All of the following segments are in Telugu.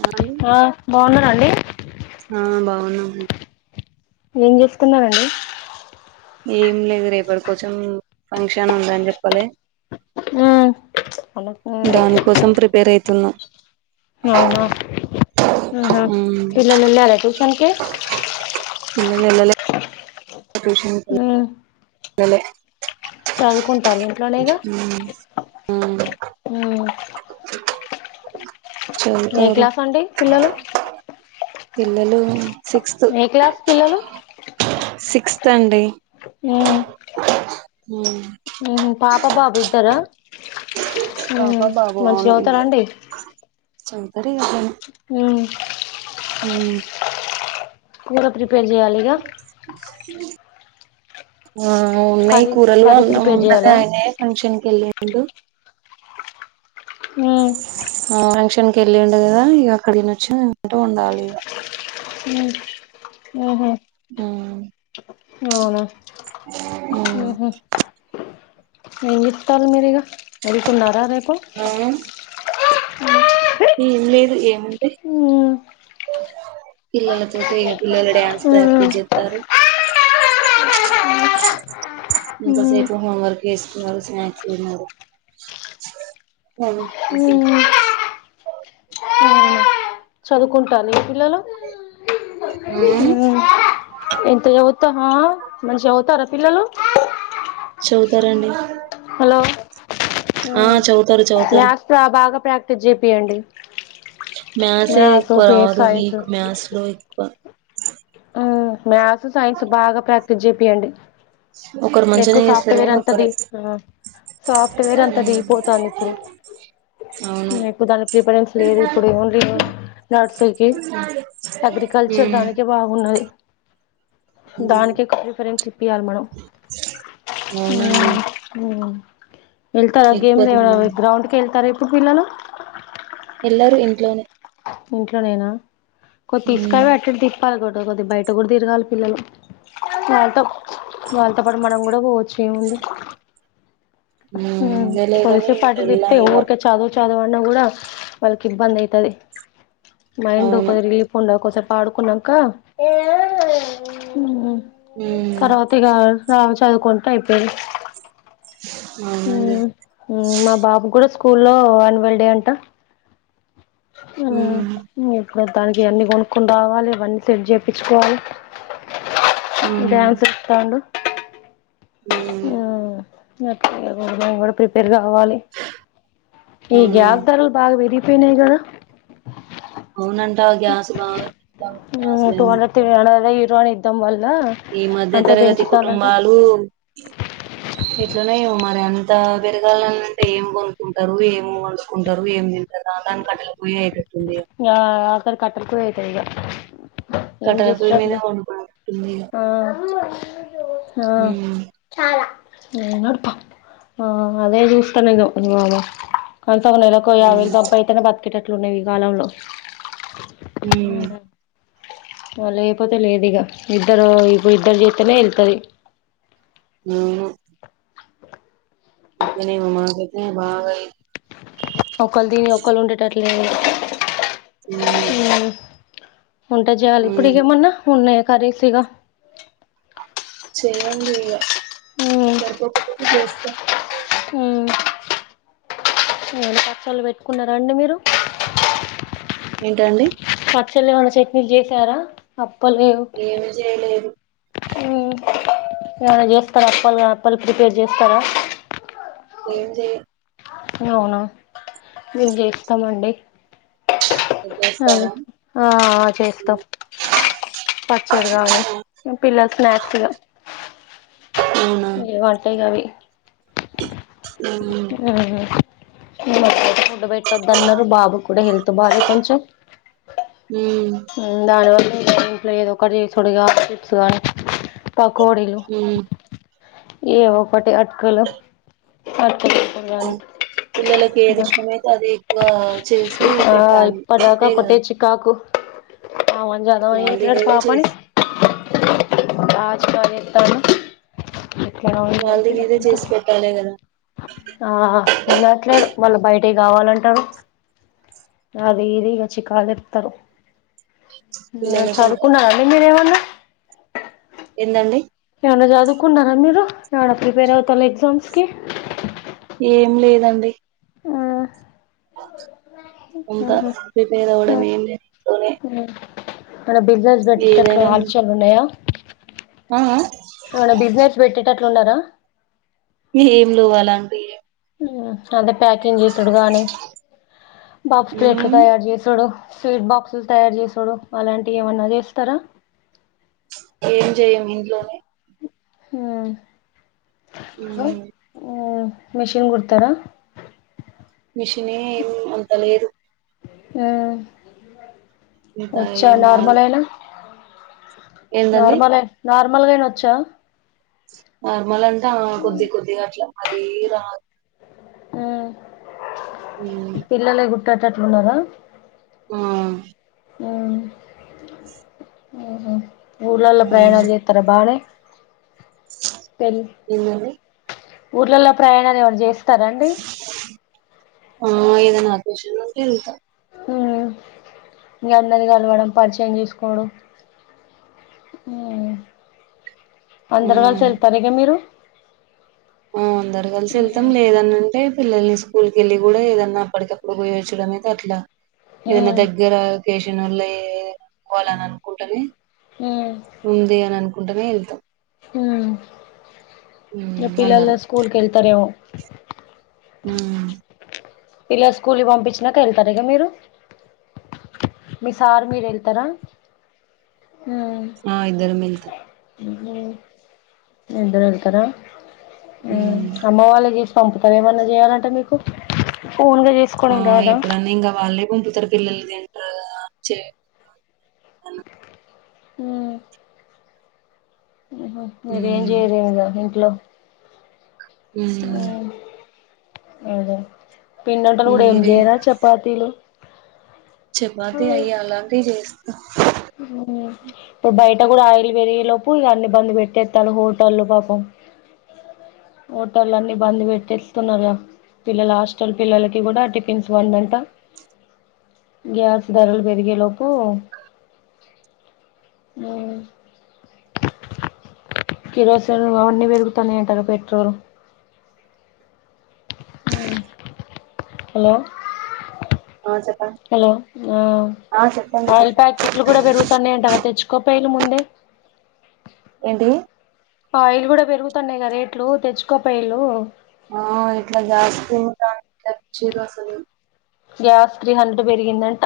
అ అండి ఆ బాగున్నారండి ఆ బాగున్నాం ఏం చేస్తున్నారండి ఏం లేదు రేపటి కోంచం ఫంక్షన్ ఉందని అని చెప్పాలే అలా దాని కోసం ప్రిపేర్ అయతున్నాం అవునా ఉమ్, పిల్లలేళ్లరా ట్యూషన్ కీ పిల్లలు వెళ్ళలే ట్యూషన్ అ చదువుకుంటను ఇంట్లోనేగా ఉమ్, ఆ, ఏ చదువుతారు క్లాస్ అండి పిల్లలు పిల్లలు సిక్స్త్ ఏ క్లాస్ పిల్లలు సిక్స్త్ అండి హ హ పాప బాబు ఇద్దార పాప మంచిగా అవుతారాండి సంతార అబం ఉ హ కూర ప్రి పే చేయాలిగా ఆ ఉన్నాయి కర్రీ కూరలు కర్రీ అన్న ప్రిపేర్ ఉన్నది చేయాలా ఆయనే ఫంక్షన్ క వెళ్ళి ఉండా ఆ [unintelligible] పన్కి వెళ్ళిండు కదా ఇగ అక్కడి నుంచో ఇంట్లో వండాలి ఇగ ఉహు ఉమ్ అవునా ఉమ్ ఉహు ఏం జెత్తాల్లు మీరు ఇగ ఎల్తున్నర రేపు ఆ హి ఏం లేదు ఏమి ఉమ్ పిల్లతోటే ఏడ్ పిల్లలు డాన్స్ ప్రాక్టీస్ చేత్ తరు. ఇంతసేపు హోంవర్క్ ఎసుకున్నరు. స్నాక్స్ తిన్నరు మార్నింగ్ లేసి చదువుకుంటాని పిల్లలు ఆ ఉమ్ ఎంత చవుతా ఆ మంచిగ చవుతారా పిల్లలు చవుతరండి ఆ ఆ చౌత్ మ్యాథ్స్ ప్రా బాగా ప్రాక్ తెజేపియండి. మ్యాసే ఎక్కువ రాదు వీక్ మ్యాథ్స్ లో బ ఆ మ్యాస్ సైన్స్ బాగ ప్రాక్ జేపియండి. ఒకరు ఎక్కువ మంచిగనే చేస్తారు సాఫ్ట్వేర్ కానీ ఒకరే అంతదిగి సాఫ్ట్వేర్ అంత ఉమ్ దిగిపోతంది. అవును ఇప్పుడు దానికి ప్రిపరెన్స్ లేదు ఇప్పుడు ఓన్లీ నర్సుకి అగ్రికల్చర్ ఉమ్ దానికి ఉన్నాది. ఉమ్ దానికే ఎక్కువ ఫ్రీఫరెన్స్ ఇప్పియాలి. మనం అవునండి మ్ మ్ వెళ్తారా ఎక్కువ గేమ్లే తినాలి గ్రౌండ్ కే వెళ్తార కూబ్ పిల్లలు పిల్లలు ఇంట్లోనే ఇంట్లోనేనా కొ తీస్కారా అట్లోటియి పల్గొ టోకొద్ది బయట కూడా తిరగాలి. పిల్లలు వాళ్ళతో వాళ్ళతో పాటు మనం కూడా పోవ చేముంది. హ్మ కొదిస అదేలేగాని పటి ఎల్లా దిప్తే ఇగ ఊరుక చదు చదవడం కూడా వాళ్ళకి ఇబ్బంది అయితది మైండ్ అవును ఒక రిలీఫ్ ఉండ ఒకసార పాడుకున్నాక ఉమ్ తర్వాత ఇగ రాజ్ చదువుకుంటా అయిపాయ అవునండి హ్మ మా బాబు కూడా స్కు స్కూల్లో యాన్వల్ డే అంట హ్మ హ్మ్ హ్మ మొత్తానికి అన్నీ కొనుక్కొని రావాలి ఇవన్నీ సెట్ చెపించుకోవాలి హ్మ్ డ్యాన్స్ ఇస్తాండు ఉ [unintelligible] ప్రిపేర్ కా కావాలి ఈ అవునా గ్యాస్ ధరలు బాగా పెరిగ పోనయ్గదా అవునంటా గ్యాస్ బాగా పెరుగుతాందంట హ్మ టూ అసలేం హండ్రెడ్ [unintelligible] ఇరువని తంబల్ ఈ మధ్య తరగతి కుటుంబాలు ఇట్లనే మరి అంత పెరగాలని అంటే ఏం కొనుక్కుంటారు ఏం వండుుకుంటారు ఏం తింటారా దానికి కట్టలిపొయ్యె అయితది ఆ అక్కర కట్టాలపోయి ఇగ కట్టాలపోయి మీద వంబడి ఉంటుంది ఇగ హ్మ్ హా ఆ అదే చూస్తున్నేగా అంత ఒక నెలకు ఒక యాభైవేలు సంపాయిస్తే నే బతికేట్టటు ఇట్లున్నాయివి కాలంలో హ్మ లేకపోతే లేదు ఇక ఇద్దరు ఇప్పు ఇద్దరు చేస్తేనే వెళ్తది అవును ఇతనే మ మాకి అయితే బాగా ఒకళ్ళు దీని ఒకళ్ళ ఉండేటట్టు లేదు అవునా ఉంటా జాలు ఇప్పుడు ఇగా ఏమన్నా ఉన్నాయా కర్రీస్ ఇగా చెయ్యండిగా సరిపోకపో చేస్తా ఉమ్ ఏమన్నా పచ్చళ్ళు పెట్టుకున్నారండి మీరు ఏంటండి పచ్చలే ఏమన్న చట్నీలు చేసారా ఏమి చేయలేదు ఏమన్నా చేస్తారా అప్పాలు కా అప్పాలు ప్రిపేర్ చేస్తారా ఏం చేయ అవునా మేం చేస్తామండి చేస్తారా ఆ చేస్తాం పచ్చడి గానీ పిల్లలు స్నాక్స్ గా అవునా ఏమో అంటే ఇగ అవి ఉమ్ ఉ నమస్తే ఫుడ్ పెట్టొదు అన్నారు బాబు కూడా హెల్త్ బాలే కొంచెం ఉమ్ దానివల్లే ఇంట్లో ఏదో ఒకటి చేసుడిగా చిప్స్ గాని పకోడీలు ఉమ్ ఏ ఒకటి అటుకులు అటుకులు చేసుడు గాని పిల్లలకి ఏది ఇష్టమైతే అది క చేసి ఆ పెట్టాలి ఇప్పటిదాకా అంతే గదా ఆమన్ చదవా వెయిట్ లెస్ పాపని చేసి రాజు ఫోన్ చేస్తాండు ఇంట్లోనే ఉన్నాడో వాళ్ళు తినేదే పిలుద్దాం చేసి పెట్టాలే కదా ఆ వినట్లేడు వాళ్లు బయట టే కావాలంటారు అది ఇది ఇగ చికాకు లేపుతారు పిల్లలకు చదువుకున్నారా అండి మీరేమన్నా ఏందండి చదువుకున్నారా మీరు ఏదన్న ప్రిపేర్ అవుతార్రా ఎగ్జామ్స్కి ఏం లేదండి ఇంకా ఆహా ప్రిపేర్ అవ్వడం ఆ ఏమీ లేదు ఇంట్లోనే ఏమన్నా బిజినెస్లు పెట్టేటట్టు ఏదైనా ఆలోచనలు ఉన్నాయా ఆ ఆ ఏమన్నా బిజినెస్ పెట్టేట టట్లుండార ఏం లో వాల అంపిఏ అదే ప్యాకింగ్ జేసాడు గానీ బాక్స్ లు ఎట్లా ఉమ్ తయారు చేసిడో స్వీట్ బాక్సులు తయారు చేసిడు అలాంటివి ఏమన్నా జేస్తారా ఏం జెయ్యం ఇంట్లోనే హా [unintelligible] మెషన్ గుడతారా మిషినే ఏం అంత లేదు ఆ అంత వచ్చా ఏం రాదు నార్మల్ అయనా ఏందండి నార్మల్ ఏ నార్ నార్మల్ గైన వచ్చా నార్మల్ అం కొద్ది కొద్దిగా అట్ల అది రాద్ ఆ హ్మ్ పిల్లలే గుట్ కడతట్లు ఉన్నారా ఆ ఉహు ఊర్లల్లో ప్రయాణాలు ఉమ్, జేత్తారా బానే పెళ్ ఏందండి ఊర్లలో ప్రయాణాలు ఏమన్న జేస్ ఆ ఏదన్నా [unintelligible] ఎల్తా ఉ ఇంగ అందరిని కలవడం పరిచయం జేసుకోవడం అందరు హ్మ్ గలసి వెళ్తార ఇగ మీరు ఆ అందరు గలిసి వెళ్తాం ఉమ్ లేదన్న అంటే పిల్లల్ని స్కూల్ కి వెళ్ళి గుడా ఏదన్నా అప్పటికప్పుడు పోయెసుడు అట్లా ఏదన్న దగ్గర అకే [unintelligible] వాలని అనుకుంటది వుందే అను అనుకు కుంటనే వెళ్తాం హు ఎప్ హ్మ్ పిల్లల అందరం స్కూల్ కేళ్తారే ఎవ్ ఉ పిల్లల స్కూల్ కి పంపించినాక ఎళ్తారా ఇగ మీరు మీ సార్ మీరు వెళ్తారా ఉమ్ ఆ ఇద్దరం మెల్తం ఇద్దరు ఎళ్తారా ఉమ్ హ్మ్ అమ్మ వాళ్ళు గిట్ల్ పంపుతార ఏమన్నా చేయాలంటె మీకు ఓన్గా చేసుకోడం రాదా వంపుతారు పిల్లల్ తింటరు గద చె హు మీరు ఏం హ్మ్ చేయలేరు గా దిన్ ట్లో ఈసిగుంది ఏదో పిండి వంటలు కూడా ఏం మీరేం చేయరా చపాతీలు చెపాతీ అయి అలాంటి జేస్ హ్ ఇప్పు బయట కూడా ఆయిలు పెరిగేలోపు ఇగ అన్ని బందు పెట్టేత్తరు హోటల్లు పాపం హోటల్లు అన్ని బంద్ పెట్టే తూన్నరుగా పిల్లల హాస్టల్ పిల్లలకి కూడా టిఫిన్స్ వందంట గ్యాస్ ధరలు పెరిగేలోపు మో కిరోసి తేల్ అవన్నీ పెరుగుతన్నయి అంటాగా పె ట్రోల్ ఉమ్ హలో ఆ చెప్పండి హలో ఆ ఆ చెప్పండి ఆయిల్ చెప్పండి ప్యాకిట్లు కూడా పెరుగుతన్నయంటగ తెచ్చుకో పేలు ముందే ఏంటీ ఆయిల్ గూడ పెరుగుతున్నయి గ రేట్లు తెచ్చుకోపేల్లు నాకు తేచ్చీరసలు గ్యాస్ త్రీ హండ్రెడ్ పెరిగిందంట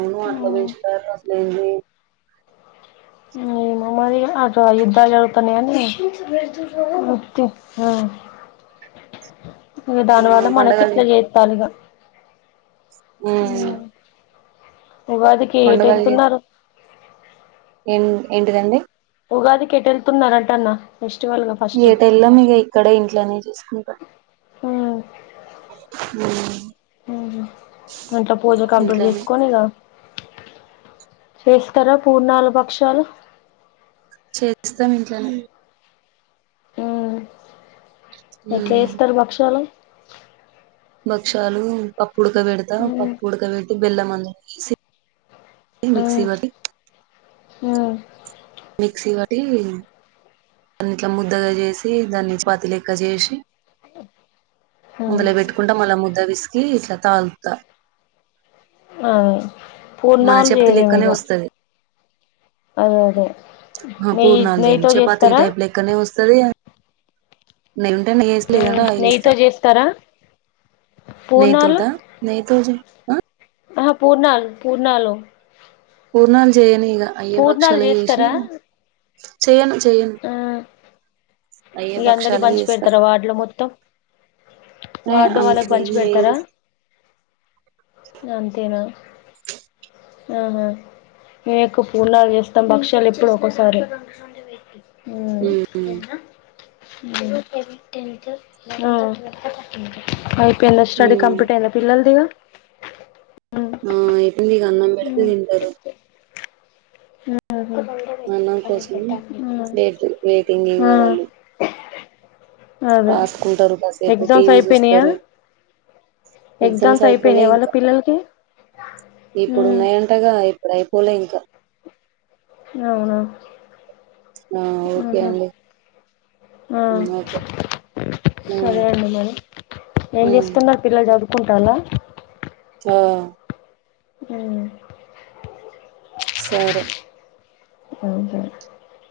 ఏమో అట్లా పెంచుతారు అట్లయింది మమ్మది ఇగ అటా యుద్ధాలు జరుగుతయని ఊ తీప్ ఆ ఊ దాని ఆ, వల్ల మనకి ఇట్లా జేత్తరు ఇగ ఊ ఉగాదికి ఎటు ఎళ్తున్నారు ఏన్ ఏంటిదండి ఉగాది కేటుళ్తున్నారంటన్న ఏటెల్లము ఇగ ఇక్కడే ఇంట్లోనే చూసుకుంటమ్. ఊ ఊ ఊ హు ఇంట్లో పూజ కంప్లీట్ ఇంట్లోనే జేసుకొని ఇగ. చేస్తర పూర్ణాలు బక్షాలు చేస్తాం ఇంట్లనే ఎట్ల ఉమ్, జెస్తరు బక్షాలు భక్షాలూ పప్పు ఉడక వెడత పప్పు అదే పుడక వెట్టి బెల్లం ఈ సి ప్ ఈ మిక్సీ వట్టి మిక్సీ వటీ అన్ని ఇట్ల ముద్దగా జేసి దాన్ని చపాతి లెక్క జేసి అందులో భెట్కుంట మల్ల ముద్ద విస్ [unintelligible] అ పూన్నాలు చపాతి చేరి లెక్కనే మగ వస్తది అదే అదే నెయ్యి పూర్ణాల దేని నెయ్యితో చపాతి చేస్తారా టైప్ లెక్కనే వస్తుంది నెయ ఉంటే నయేస్త లేదంట ఆయిలు ఇస్తా నెయ్యితో చేస్తారా నెయ తోట పూర్ణాలు నెయతో ఆ ఆ పూర్ణలు పూర్ణలో పూర్ణలు చేయని ఇ అయ్య బక్షలు చేసి చేస్తారా చేయను చేయను ఇ అందరి పంచి పెడతారా వార్డులో మొత్తం ఏ వార్డు వాళ్ళకి అంతేం పంచి పెడతారా లేదు అంతేనా. ఆహా మేకు పూడాలు చేస్తాం భక్ష్యాలు ఎప్పుడు ఒకసారి. ఉ హ అయిపోయిన్న స్టడీ ఉమ్ కంప్లీట్ అయినా పిల్లదిగ. ఆ గా అన్నం పెడితే తింటారు అన్నం కోసం డిగ్రీ వెట్ వెయిటింగ్ ఆ ఇకా వాళ్ళు అదే రాసుకుంటారు కాసేపు ఎగ్జామ్స్ టీవీ అయిపోయినాయా చూస్తారు ఎగ్జామ్స్ అయిపోలే అయిపోయినాయా వాళ్ళ ఇంకా పిల్లలకి ఇప్పుడు ఉన్నాయంటగా ఇప్పుడు అయిపోలే ఇంకా అవునా ఆ ఓకే ఆహ, అండి ఆ ఉమ్, ఓకే ఉమ్, సరే అండి మరి ఏం ఉమ్, చేసుకున్నారు పిల్లలు చదువుకు ఉంటాను ఆహ్ అ [inaudible] సరే అవుకా [inaudible]